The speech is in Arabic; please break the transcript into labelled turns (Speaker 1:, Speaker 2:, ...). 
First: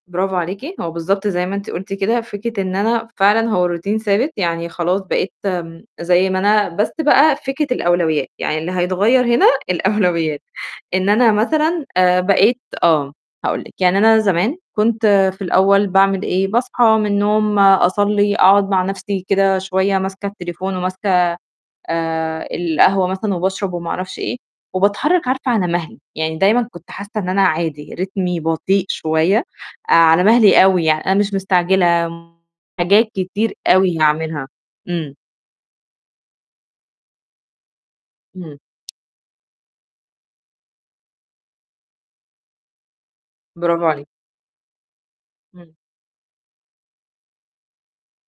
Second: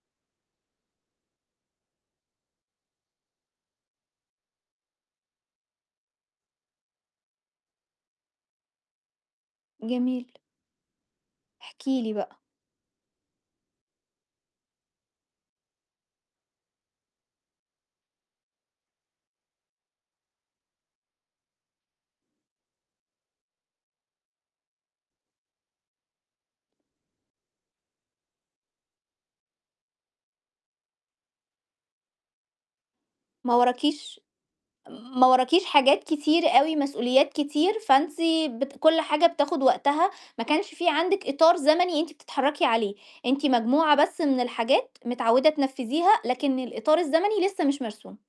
Speaker 1: برافو عليكِ، هو بالضبط زي ما أنتِ قُلتِ، كده فكرة إن أنا فعلًا هو routine ثابت، يعني خلاص بقيت م زي ما أنا، بس بقى فكرة الأولويّات، يعني اللي هيتغيّر هنا
Speaker 2: جميل.
Speaker 1: الأولويّات. إن أنا مثلًا
Speaker 2: احكي لي
Speaker 1: آآ،
Speaker 2: بقى.
Speaker 1: بقيت آه، هاقول لِك. يعني أنا زمان كنت في الأول باعمل إيه، باصحى من النوم أصلّي، أقعُد مع نَفْسي كده شوية ماسكة التليفون وماسكة آآ، القهوة مثلًا وباشرب وما أعرفش إيه، وباتحرّك عارفة على مَهلي، يعني دايمًا كنت حاسّة إن أنا عادي، رتمي بطيء شوية، على مَهلي أوي، يعني أنا مش مستعجلة [unintelligible] حاجات كتير
Speaker 2: ما
Speaker 1: أوي
Speaker 2: وراكيش
Speaker 1: هاعملها، إمم.
Speaker 2: ما وراكيش حاجات كتير أوي مسؤوليات كتير، فأنتِ
Speaker 1: إمم.
Speaker 2: بت كل حاجة بتاخُد وقتها ما كانش في عندِك إطار زمني أنتِ بتتحرّكي عليه، أنتِ
Speaker 1: برافو
Speaker 2: مجموعة
Speaker 1: عليكِ.
Speaker 2: بس من الحاجات متعوِّدة
Speaker 1: إمم.
Speaker 2: تنفِّذيها، لكن الإطار الزمني لسّه مش مرسوم.